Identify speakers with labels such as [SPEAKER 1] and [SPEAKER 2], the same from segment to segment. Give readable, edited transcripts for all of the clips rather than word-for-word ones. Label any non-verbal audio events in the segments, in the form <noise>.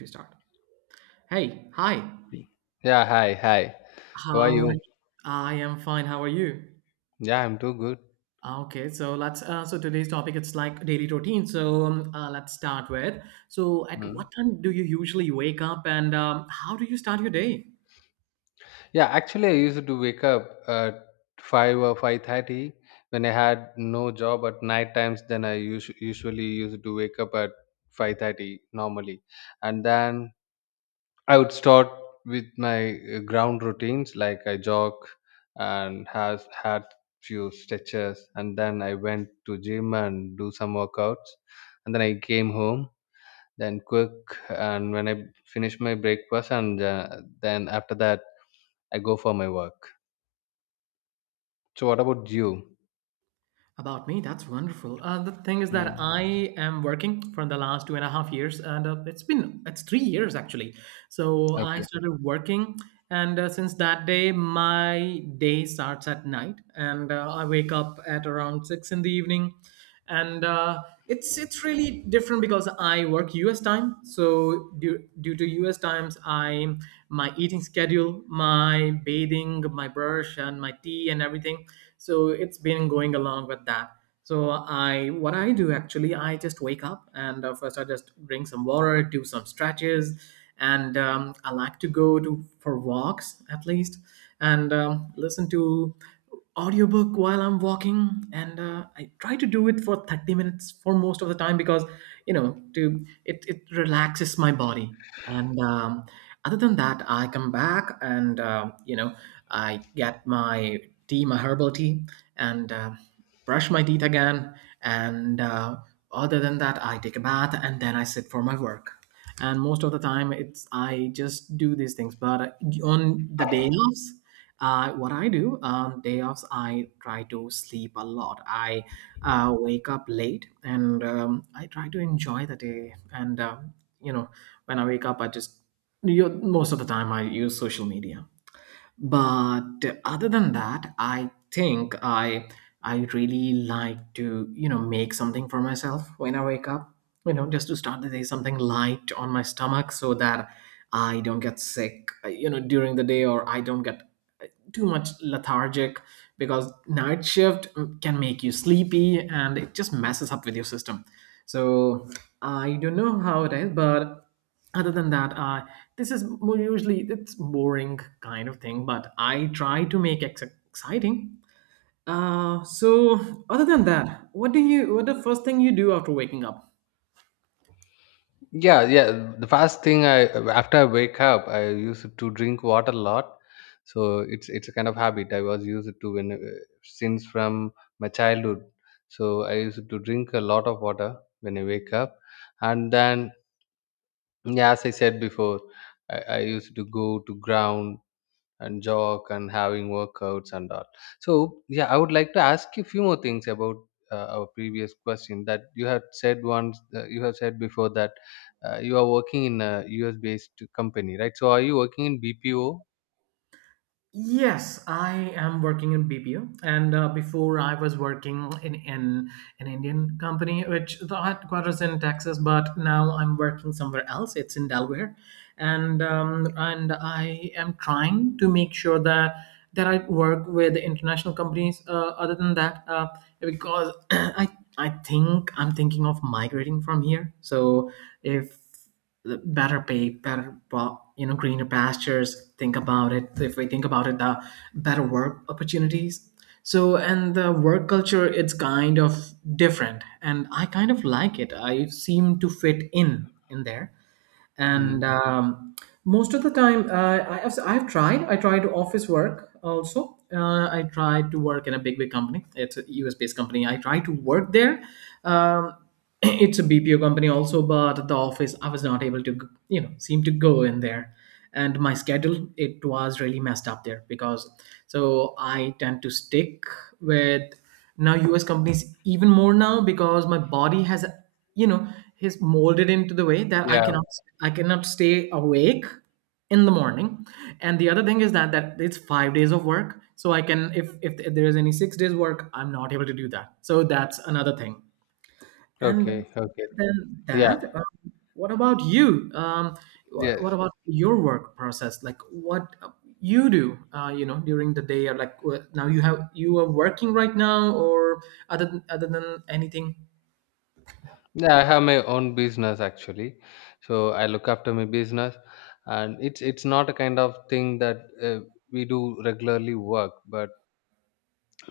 [SPEAKER 1] We start. Hey, hi.
[SPEAKER 2] Yeah, hi, hi. How are
[SPEAKER 1] How are you?
[SPEAKER 2] you?
[SPEAKER 1] I am fine. How are you?
[SPEAKER 2] Yeah, I'm too good.
[SPEAKER 1] Ah, okay, so let's. So today's topic it's like daily routine. So let's start with. So at
[SPEAKER 2] Mm.
[SPEAKER 1] what time do you usually wake up, and how do you start your day?
[SPEAKER 2] Yeah, actually, I used to wake up at 5 or 5:30 when I had no job at night times. Then I us usually used to wake up at 5:30 normally, and then I would start with my ground routines like I jog and has had few stretches, and then I went to gym and do some workouts, and then I came home then cook and when I finish my breakfast and then after that I go for my work. So what about you?
[SPEAKER 1] About me, that's wonderful. The thing is that
[SPEAKER 2] Hmm.
[SPEAKER 1] I am working for the last 2.5 years, and it's 3 years actually. So I
[SPEAKER 2] Okay.
[SPEAKER 1] started working, and since that day, my day starts at night, and I wake up at around six in the evening, and it's really different because I work U.S. time. So due to U.S. times, I my eating schedule, my bathing, my brush, and my tea and everything. So it's been going along with that. So I what I do actually, I just wake up and first I just drink some water, do some stretches, and I like to go to for walks at least and listen to audiobook while I'm walking, and I try to do it for 30 minutes for most of the time because it relaxes my body. And other than that, I come back and I get my herbal tea, and brush my teeth again, and other than that I take a bath and then I sit for my work. And most of the time, it's I just do these things, but on the day offs, what I do on day offs, I try to sleep a lot. I wake up late, and I try to enjoy the day, and you know when I wake up, I just you most of the time I use social media. But other than that, I think I really like to make something for myself when I wake up, just to start the day, something light on my stomach so that I don't get sick during the day, or I don't get too much lethargic because night shift can make you sleepy and it just messes up with your system. So I don't know how it is, but other than that, this is more usually it's boring kind of thing, but I try to make it exciting. So other than that, what do you? What the first thing you do after waking up?
[SPEAKER 2] Yeah, yeah, the first thing I, after I wake up, I used to drink water a lot. So it's a kind of habit I was used to when since from my childhood. So I used to drink a lot of water when I wake up, and then, yeah, as I said before, I used to go to ground and jog and having workouts and all. So yeah, I would like to ask you a few more things about our previous question that you had said once. You have said before that you are working in a US based company, right? So are you working in BPO?
[SPEAKER 1] Yes, I am working in BPO, and before I was working in an Indian company, which the headquarters in Texas, but now I'm working somewhere else. It's in Delaware, and I am trying to make sure that that I work with international companies. Other than that, because <clears throat> I think I'm thinking of migrating from here, so if better pay, better, well, greener pastures. Think about it. If we think about it, the better work opportunities. So and the work culture, it's kind of different, and I kind of like it. I seem to fit in there,
[SPEAKER 2] Mm.
[SPEAKER 1] and most of the time I tried office work also. I tried to work in a big company. It's a US based company. I tried to work there. um, <clears throat> it's a BPO company also, but the office, I was not able to seem to go in there, and my schedule, it was really messed up there because, so I tend to stick with now US companies even more now, because my body has, you know is molded into the way that i
[SPEAKER 2] Yeah.
[SPEAKER 1] cannot i cannot stay awake in the morning. And the other thing is that that it's 5 days of work, so I can, if there is any 6 days work, I'm not able to do that, so that's another thing. And
[SPEAKER 2] Okay. Okay.
[SPEAKER 1] then
[SPEAKER 2] Yeah.
[SPEAKER 1] what about you?
[SPEAKER 2] Yes.
[SPEAKER 1] What about your work process? Like what you do, during the day, or like now you are working right now, or other than anything?
[SPEAKER 2] Yeah, I have my own business actually. So I look after my business, and it's not a kind of thing that we do regularly work, but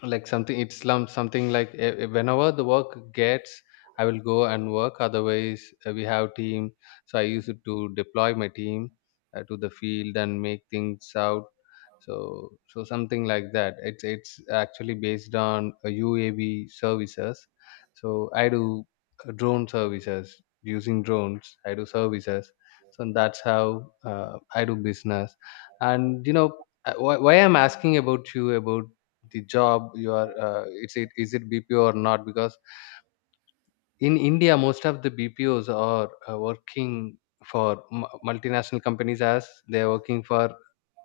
[SPEAKER 2] like something it's slum something like whenever the work gets, I will go and work. Otherwise, we have team, so I used to deploy my team to the field and make things out. So something like that, it's actually based on UAV services. So I do drone services, using drones I do services. So that's how I do business. And you know, why I'm asking about you about the job you are, it's, it is it BPO or not, because in India most of the BPOs are working for multinational companies, as they're working for,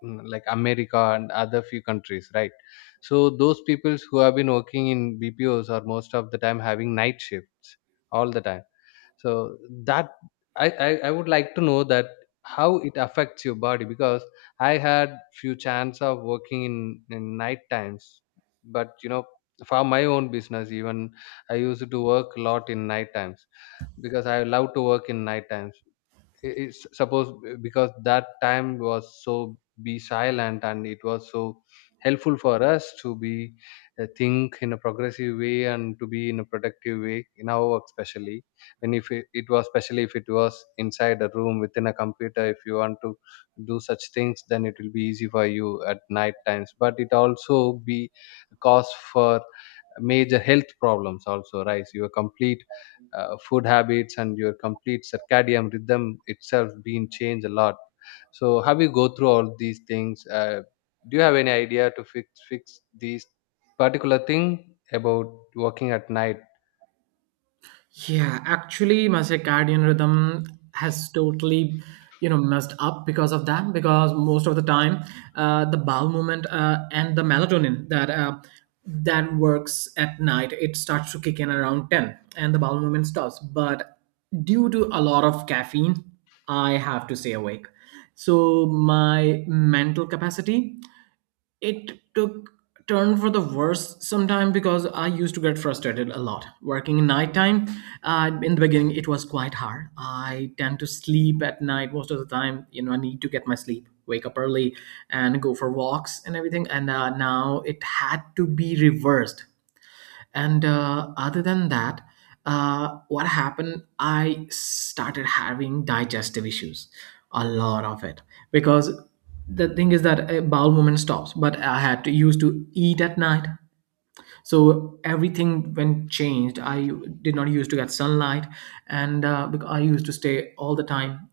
[SPEAKER 2] mm, like America and other few countries, right? So those peoples who have been working in BPOs are most of the time having night shifts all the time. So that, I would like to know that how it affects your body, because I had few chance of working in night times, but you know, for my own business even, I used to work a lot in night times, because I love to work in night times. It's suppose because that time was so be silent, and it was so helpful for us to be think in a progressive way and to be in a productive way in our work especially. And if it, it was, especially if it was inside a room within a computer, if you want to do such things, then it will be easy for you at night times, but it also be cause for major health problems, also rise your complete food habits and your complete circadian rhythm itself being changed a lot. So how you go through all these things? Uh, do you have any idea to fix these particular thing about working at night?
[SPEAKER 1] Yeah, actually, my circadian rhythm has totally, messed up because of that. Because most of the time, the bowel movement and the melatonin that that works at night, it starts to kick in around 10, and the bowel movement stops. But due to a lot of caffeine, I have to stay awake. So my mental capacity, it took turn for the worse sometime, because I used to get frustrated a lot working in nighttime. In the beginning, it was quite hard. I tend to sleep at night most of the time. I need to get my sleep, wake up early and go for walks and everything, and now it had to be reversed, and other than that, what happened, I started having digestive issues, a lot of it, because the thing is that a bowel movement stops, but I had to used to eat at night, so everything when changed, I did not used to get sunlight, and I used to stay all the time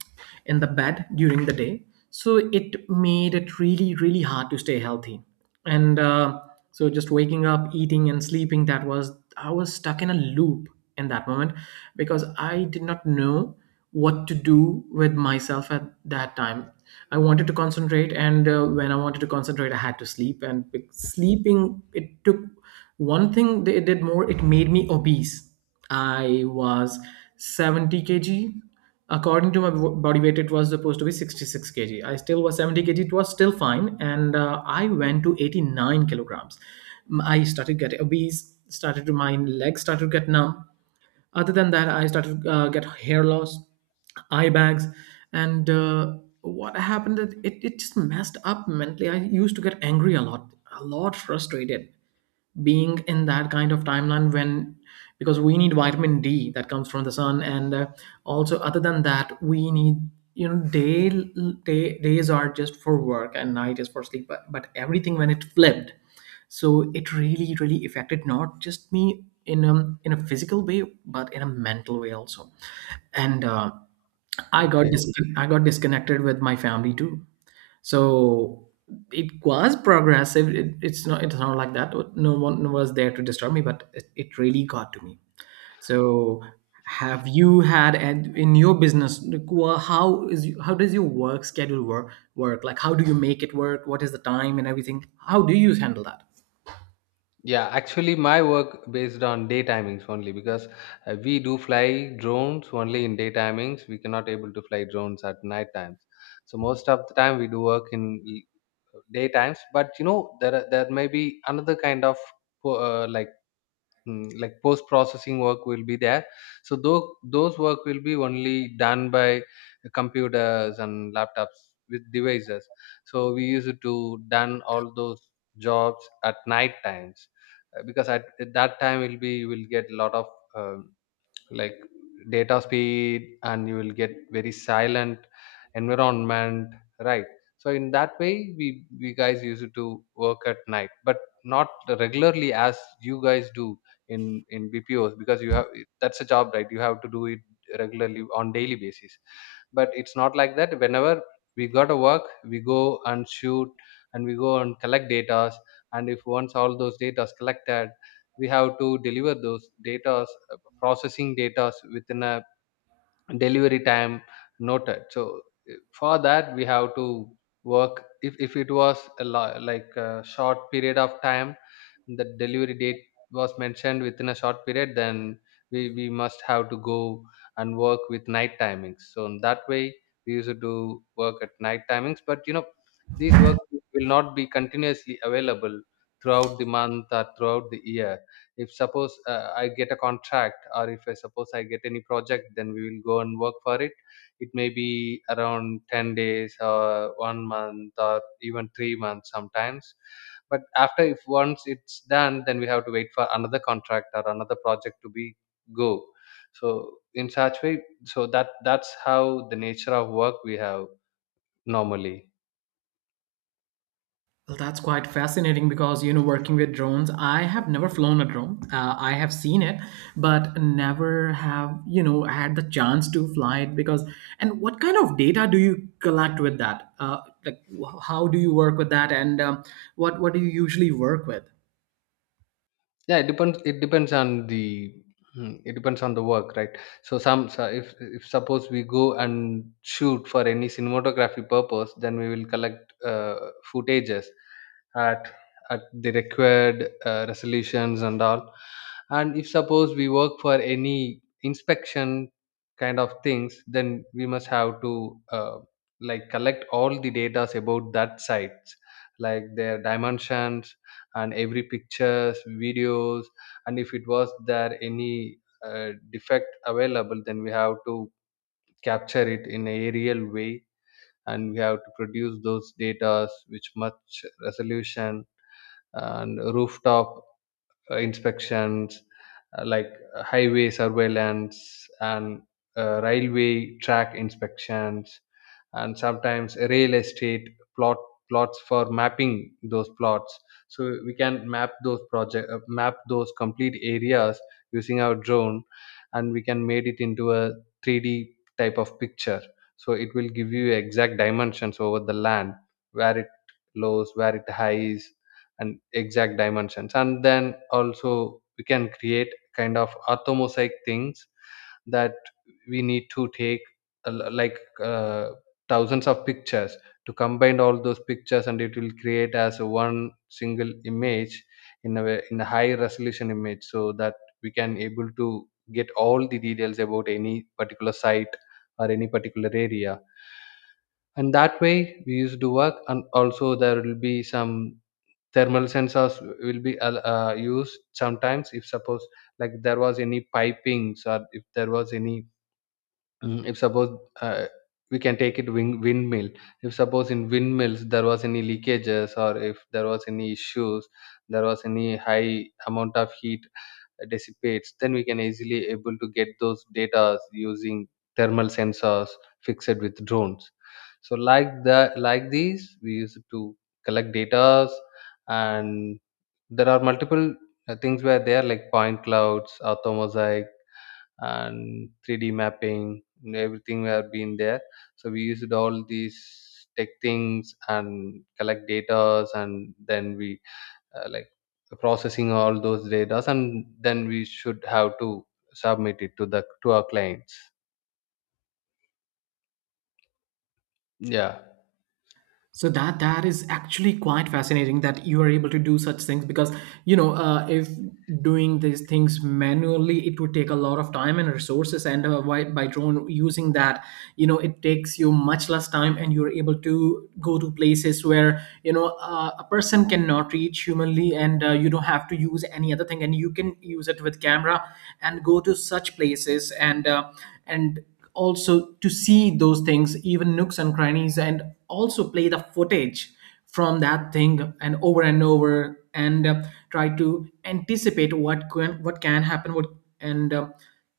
[SPEAKER 1] in the bed during the day, so it made it really really hard to stay healthy, and so just waking up, eating and sleeping, that was I was stuck in a loop in that moment, because I did not know what to do with myself at that time. I wanted to concentrate, and when I wanted to concentrate, I had to sleep, and sleeping, it took one thing they did more, it made me obese. I was 70 kg. According to my body weight, it was supposed to be 66 kg. I still was 70 kg. It was still fine. And I went to 89 kg. I started getting obese, started to, my legs started to get numb. Other than that, I started to get hair loss, eye bags, and what happened is, it just messed up mentally. I used to get angry a lot, frustrated, being in that kind of timeline. When, because we need vitamin D that comes from the sun, and also other than that we need, day, days are just for work and night is for sleep, but everything when it flipped. So it really really affected not just me in a, physical way, but in a mental way also, and uh, i got
[SPEAKER 2] Okay.
[SPEAKER 1] dis- i got disconnected with my family too. So it was progressive. It's not like that no one was there to disturb me, but it really got to me. So have you had and in your business, like, how does your work schedule work, like how do you make it work, what is the time and everything, how do you handle that?
[SPEAKER 2] Yeah, actually, my work based on day timings only, because we do fly drones only in day timings. We cannot able to fly drones at night times. So most of the time we do work in day times. But you know, there are- there may be another kind of like, mm, like post processing work will be there. So those work will be only done by computers and laptops with devices. So we used to done all those jobs at night times, because at that time will be, you will get a lot of, um, like, data speed, and you will get very silent environment, right? So in that way we guys used to work at night, but not regularly as you guys do in BPOs, because you have, that's a job, right? You have to do it regularly on daily basis. But it's not like that. Whenever we got to work, we go and shoot, and we go and collect data, and if once all those data is collected, we have to deliver those data, processing data within a delivery time noted. So for that we have to work if it was a like a short period of time, the delivery date was mentioned within a short period, then we must have to go and work with night timings. So in that way we used to do work at night timings. But you know, these work will not be continuously available throughout the month or throughout the year. If suppose I get a contract, or if I suppose I get any project, then we will go and work for it. It may be around 10 days or 1 month or even 3 months sometimes. But after, if once it's done, then we have to wait for another contract or another project to be go. So in such way, so that that's how the nature of work we have normally.
[SPEAKER 1] Well, that's quite fascinating because, working with drones, I have never flown a drone. I have seen it, but never have, had the chance to fly it, because, and what kind of data do you collect with that? How do you work with that? And what do you usually work with?
[SPEAKER 2] Yeah, it depends on the, mm, it depends on the work, right? So some, so if suppose we go and shoot for any cinematography purpose, then we will collect footages at at the required resolutions and all. And if suppose we work for any inspection kind of things, then we must have to, uh, like, collect all the data about that sites, like their dimensions and every pictures videos, and if it was there any defect available, then we have to capture it in a real way, and we have to produce those data with much resolution, and rooftop inspections, like, highway surveillance, and railway track inspections, and sometimes real estate plot plots for mapping those plots. So we can map those project, map those complete areas using our drone, and we can made it into a 3D type of picture. So it will give you exact dimensions over the land where it lows, where it highs, and exact dimensions, and then also we can create kind of orthomosaic things that we need to take like thousands of pictures to combine all those pictures, and it will create as one single image, in a way, in a high resolution image, so that we can able to get all the details about any particular site or any particular area. And that way we used to work. And also there will be some thermal sensors will be used sometimes if suppose like there was any pipings, or if there was any, mm, if suppose, we can take it windmill. If suppose in windmills there was any leakages, or if there was any issues, there was any high amount of heat dissipates, then we can easily able to get those data using thermal sensors fixed with drones. So like the, like these, we used to collect data. And there are multiple things where they are like point clouds, orthomosaic, and 3D mapping, and everything have been there. So we used all these tech things and collect data, and then we, like, processing all those data, and then we should have to submit it to the, to our clients. Yeah.
[SPEAKER 1] So that is actually quite fascinating that you are able to do such things, because if doing these things manually, it would take a lot of time and resources, and by drone using that, it takes you much less time, and you're able to go to places where, a person cannot reach humanly, and you don't have to use any other thing, and you can use it with camera and go to such places, and and also to see those things, even nooks and crannies, and also play the footage from that thing, and over and over, and try to anticipate what can happen. What and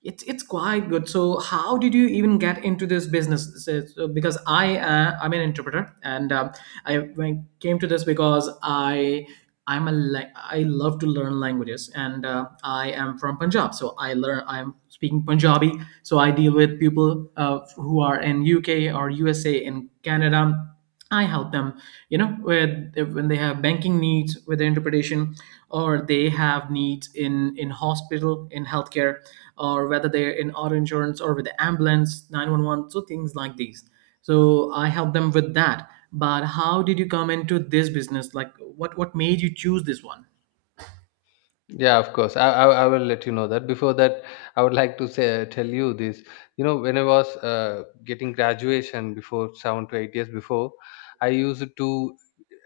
[SPEAKER 1] It's quite good. So how did you even get into this business? Because I'm an interpreter, and I came to this because I I'm a la- I love to learn languages, and I am from Punjab, so I'm speaking Punjabi. So I deal with people who are in UK or USA in Canada. I help them, with when they have banking needs with their interpretation, or they have needs in hospital, in healthcare, or whether they're in auto insurance or with the ambulance, 911, so things like these. So I help them with that, but how did you come into this business, like what made you choose this one?
[SPEAKER 2] Yeah, of course. I will let you know that. Before that, I would like to say tell you this. You know, when I was getting graduation before 7 to 8 years before, I used to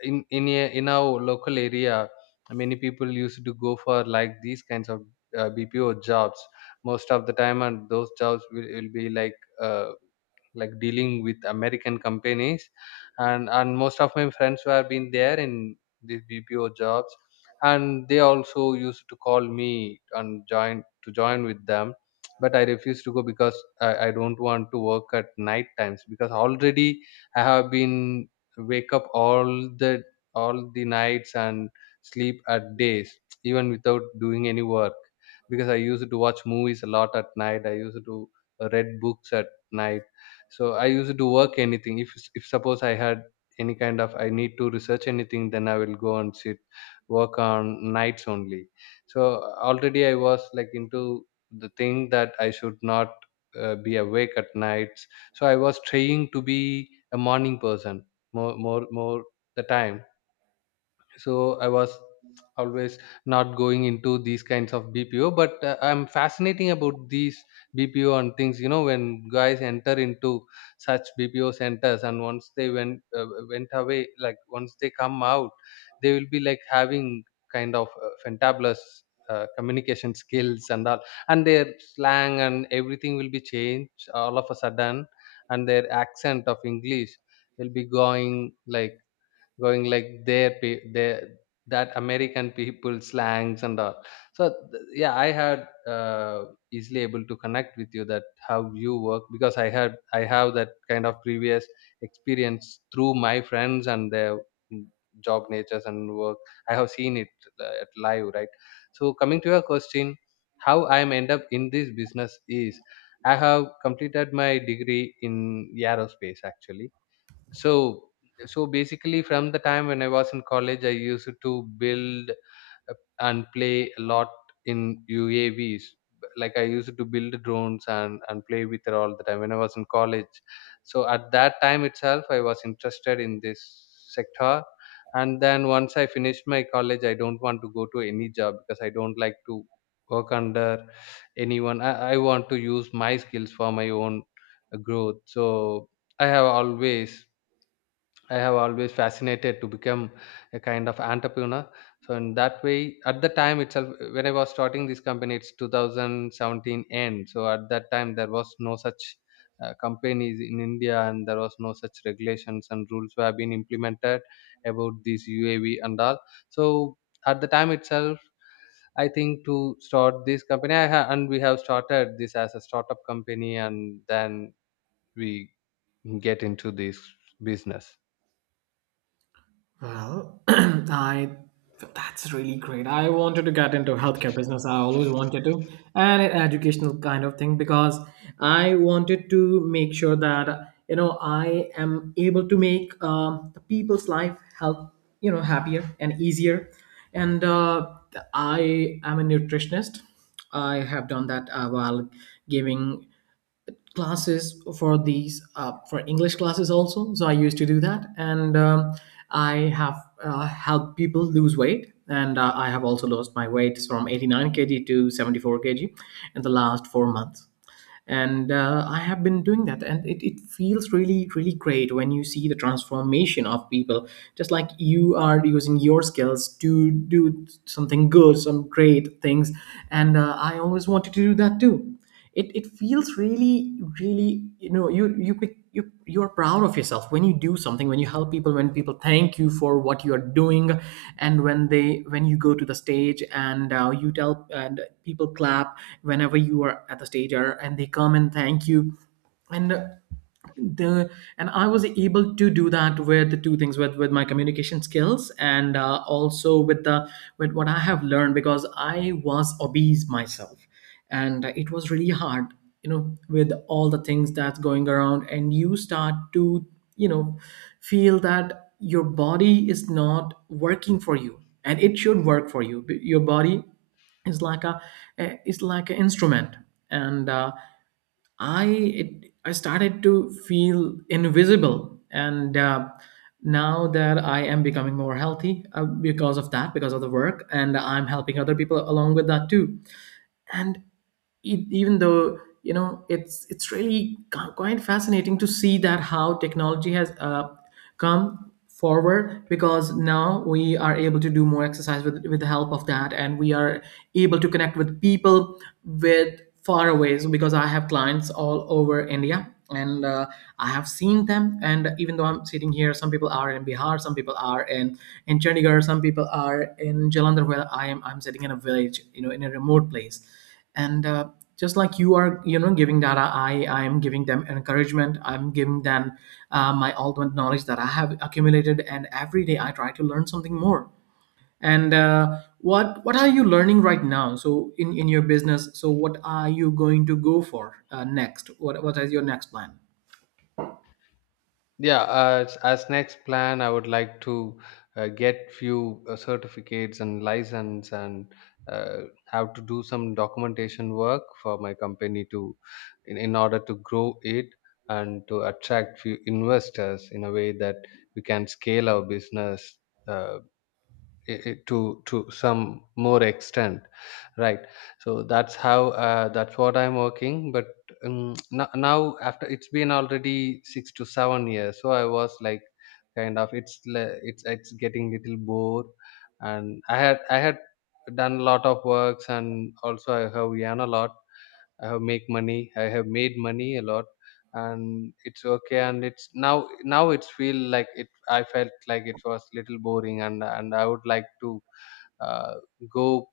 [SPEAKER 2] in a, in our local area, many people used to go for like these kinds of BPO jobs. Most of the time, and those jobs will be like. Uh, like dealing with American companies, and most of my friends who have been there in these BPO jobs, and they also used to call me and join to join with them, but I refused to go because I don't want to work at night times, because already I have been wake up the all the nights and sleep at days, even without doing any work, because I used to watch movies a lot at night. I used to read books at night. So I used to work anything if suppose I had any kind of I need to research anything, then I will go and sit work on nights only. So already I was like into the thing that I should not be awake at nights. So I was trying to be a morning person more the time. So I was always not going into these kinds of BPO, but I'm fascinating about these BPO and things when guys enter into such BPO centers, and once they went away, like once they come out, they will be like having kind of fantabulous communication skills and all. And their slang and everything will be changed all of a sudden, and their accent of English will be going like their that American people slangs and all. So yeah, I had easily able to connect with you that how you work, because I have that kind of previous experience through my friends and their mm, job natures and work. I have seen it at live, right? So coming to your question, how I am end up in this business is, I have completed my degree in aerospace, actually. So so basically, from the time when I was in college, I used to build and play a lot in UAVs, like I used to build drones and play with it all the time when I was in college. So at that time itself, I was interested in this sector. And then once I finished my college, I don't want to go to any job because I don't like to work under anyone. I want to use my skills for my own growth. So I have always I have always fascinated to become a kind of entrepreneur. So in that way, at the time itself, when I was starting this company, it's 2017 end. So at that time, there was no such companies in India, and there was no such regulations and rules were being implemented about this UAV and all. So at the time itself, I think to start this company, and we have started this as a startup company, and then we get into this business.
[SPEAKER 1] Well, <clears throat> I that's really great. I wanted to get into healthcare business. I always wanted to, and an educational kind of thing because I wanted to make sure that I am able to make the people's life help happier and easier. And I am a nutritionist. I have done that while giving classes for these for english classes also, so I used to do that, and I have helped people lose weight, and I have also lost my weight from 89 kg to 74 kg in the last 4 months, and I have been doing that, and it feels really really great when you see the transformation of people, just like you are using your skills to do something good, some great things. And I always wanted to do that too. It feels really really you're proud of yourself when you do something, when you help people, when people thank you for what you're doing. And when you go to the stage and you tell and people clap whenever you are at the stage, and they come and thank you. And the and I was able to do that with the two things, with my communication skills, and also with the with what I have learned, because I was obese myself. And it was really hard, with all the things that's going around, and you start to you know feel that your body is not working for you, and it should work for you. Your body is like a is like an instrument. And I I started to feel invisible, and now that I am becoming more healthy, because of that, because of the work, and I'm helping other people along with that too. And even though it's really quite fascinating to see that how technology has come forward, because now we are able to do more exercise with the help of that, and we are able to connect with people with far away. So because I have clients all over India, and I have seen them, and even though I'm sitting here, some people are in Bihar, some people are in Chandigarh, some people are in Jalandhar, where I'm sitting in a village, in a remote place. And just like you are giving that, I am giving them encouragement, I'm giving them my ultimate knowledge that I have accumulated, and every day I try to learn something more. And what are you learning right now? So, in your business, so what are you going to go for next? What is your next plan?
[SPEAKER 2] Yeah, as next plan, I would like to get few certificates and license, and have to do some documentation work for my company to in order to grow it, and to attract few investors in a way that we can scale our business uh, i- i- to to some more extent, right? So that's how, that's what I'm working, but now after it's been already 6 to 7 years, so I was like kind of it's le- it's getting little bored. And I had done a lot of works, and also I have earn a lot. I have make money. I have made money a lot, and it's okay. And it's now it's feel like it. I felt like it was little boring, and I would like to uh, go.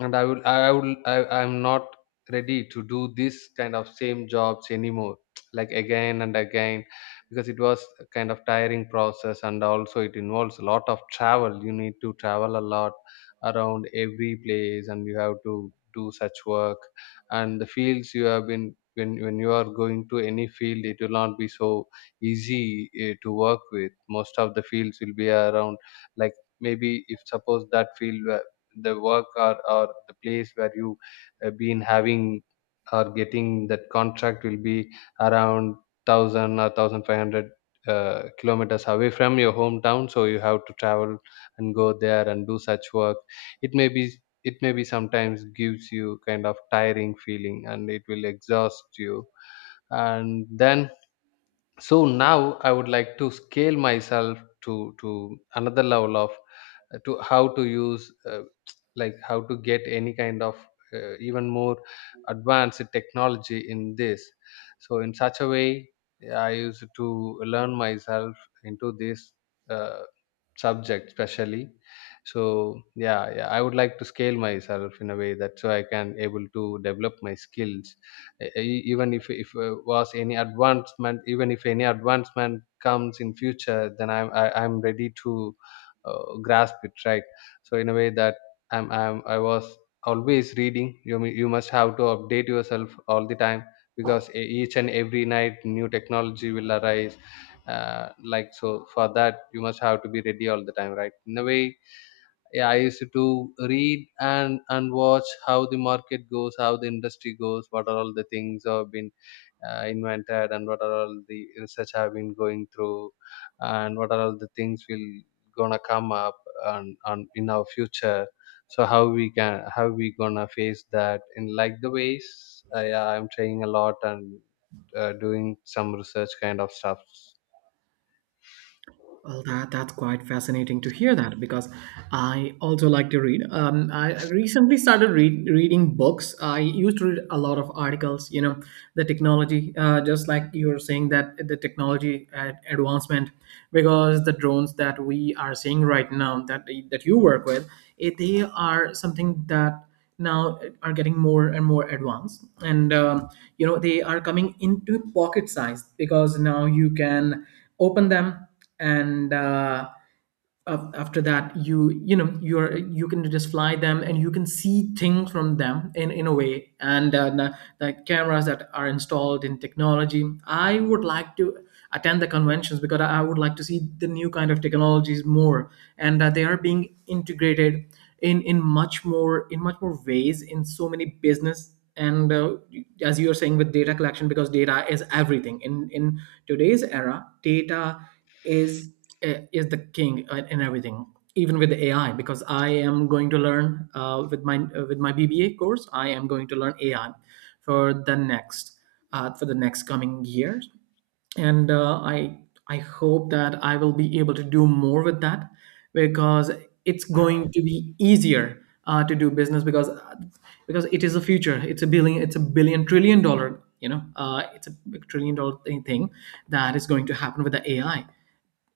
[SPEAKER 2] And I'm not ready to do this kind of same jobs anymore <tsk> like again and again, because it was a kind of tiring process and also it involves a lot of travel. You need to travel a lot around every place and you have to do such work. And the fields you have been, when you are going to any field, it will not be so easy, to work with. Most of the fields will be around, like, maybe if suppose the work, or the place where you been having or getting that contract will be around 1000 or 1500 kilometers away from your hometown, so you have to travel and go there and do such work. It may be it may be sometimes gives you kind of tiring feeling, and it will exhaust you. And then so now I would like to scale myself to another level of, to how to use, <tsk> like how to get any kind of even more advanced technology in this. So in such a way, I used to learn myself into this uh, subject especially. So yeah, yeah, I would like to scale myself in a way that so I can able to develop my skills, even if any advancement comes in future, then I'm ready to grasp it, right? So in a way that I was always reading. You must have to update yourself all the time, because each and every night new technology will arise, like. So for that you must have to be ready all the time, right, in a way. Yeah, I used to read and watch how the market goes, how the industry goes, what are all the things have been invented, and what are all the research have been going through, and what are all the things will gonna come up and in our future. So how we gonna face that in, like, the ways. Yeah, I'm trying a lot and doing some research kind of stuff.
[SPEAKER 1] Well, that's quite fascinating to hear, that because I also like to read. I recently started reading books. I used to read a lot of articles. The technology, just like you were saying, that the technology advancement, because the drones that we are seeing right now, that you work with, they are something that now are getting more and more advanced. And they are coming into pocket size, because now you can open them, and after that, you can just fly them, and you can see things from them in a way. And the cameras that are installed in technology, I would like to attend the conventions, because I would like to see the new kind of technologies more. And they are being integrated in much more ways in so many business. And as you are saying, with data collection, because data is everything in today's era. Data is is the king, in everything, even with AI, because I am going to learn with my BBA course. I am going to learn AI for the next coming years, and I hope that I will be able to do more with that, because it's going to be easier to do business, because it is a future. It's a billion. It's a billion trillion dollar. It's a big trillion dollar thing that is going to happen with the AI.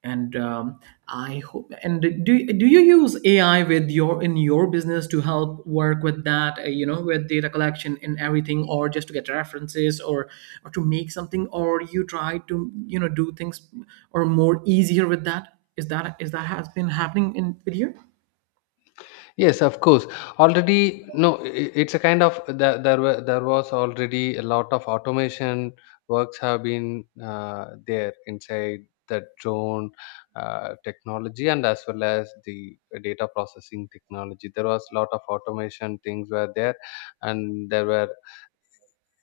[SPEAKER 1] And I hope. And do you use AI with your in your business to help work with that, with data collection and everything? Or just to get references, or to make something, or you try to do things or more easier with that? Is that has been happening in with you?
[SPEAKER 2] Yes, of course. Already, no, it's a kind of there. There was already a lot of automation works have been there inside the drone technology, and as well as the data processing technology. There was a lot of automation things were there, and there were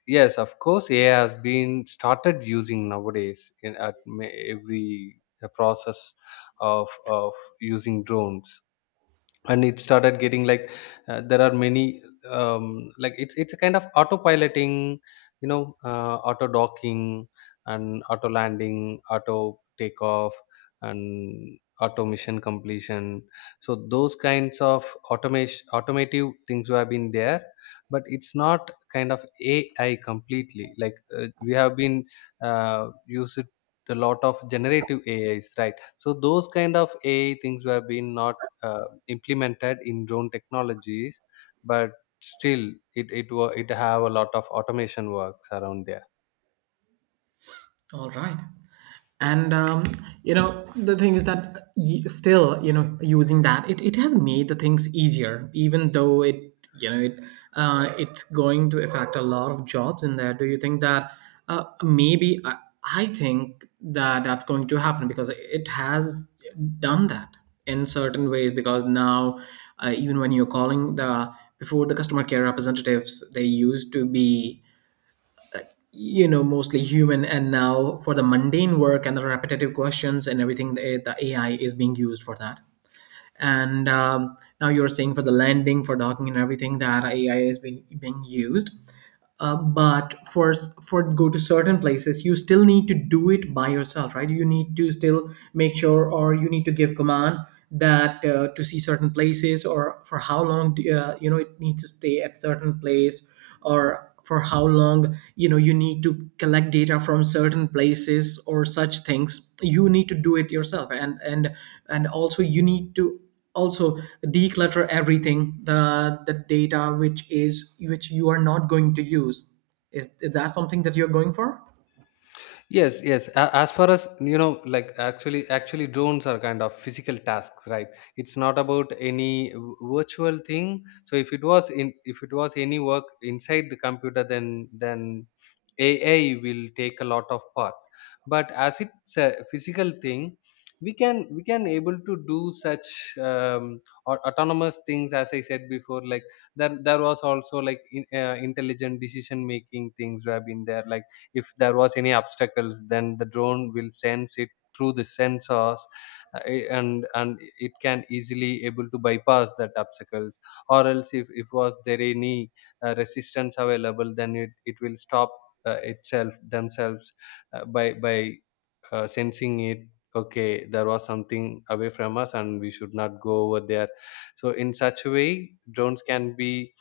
[SPEAKER 2] yes, of course, AI has been started using nowadays in at every process of using drones. And it started getting like, there are many, like it's a kind of autopiloting, auto docking, and auto landing, auto takeoff, and auto mission completion. So those kinds of automation automative things have been there, but it's not kind of AI completely, like we have been used a lot of generative AIs, right? So those kind of AI things have been not implemented in drone technologies, but still it have a lot of automation works around there.
[SPEAKER 1] All right. And the thing is that still, using that, it has made the things easier, even though it you know it it's going to affect a lot of jobs in there. Do you think that maybe I think that that's going to happen, because it has done that in certain ways. Because now even when you're calling the before, the customer care representatives, they used to be mostly human, and now, for the mundane work and the repetitive questions and everything, the AI is being used for that. And now you're saying, for the landing, for docking and everything, that AI is being used. But for go to certain places, you still need to do it by yourself, right? You need to still make sure, or you need to give command that, to see certain places, or for how long it needs to stay at certain place, or for how long you need to collect data from certain places, or such things, you need to do it yourself. And also, you need to also declutter everything, the data which you are not going to use. Is that something that you're going for?
[SPEAKER 2] Yes, yes. As far as you know, like actually drones are kind of physical tasks, right? It's not about any virtual thing. So if it was any work inside the computer, then AI will take a lot of part. But as it's a physical thing, we can able to do such, autonomous things as I said before. Like, there was also like intelligent decision making things have been there, like if there was any obstacles, then the drone will sense it through the sensors, and it can easily able to bypass that obstacles. Or else, if was there any resistance available, then it will stop, itself themselves, by sensing it. Okay, there was something away from us and we should not go over there. So in such a way drones can be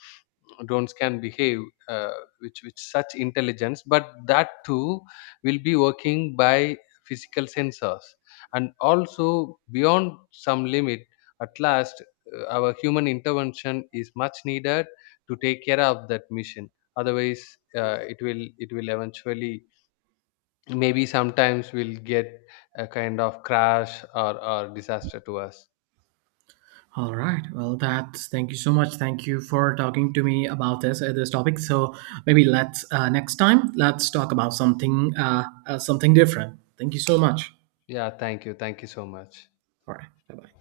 [SPEAKER 2] drones can behave, uh, which with such intelligence. But that too will be working by physical sensors, and also beyond some limit at last, our human intervention is much needed to take care of that mission. Otherwise, it will eventually maybe sometimes will get a kind of crash or disaster to us.
[SPEAKER 1] All right. Well, that's thank you so much. Thank you for talking to me about this topic. So maybe, let's next time let's talk about something different. Thank you so much.
[SPEAKER 2] Yeah, thank you, thank you so much.
[SPEAKER 1] All right. Bye bye.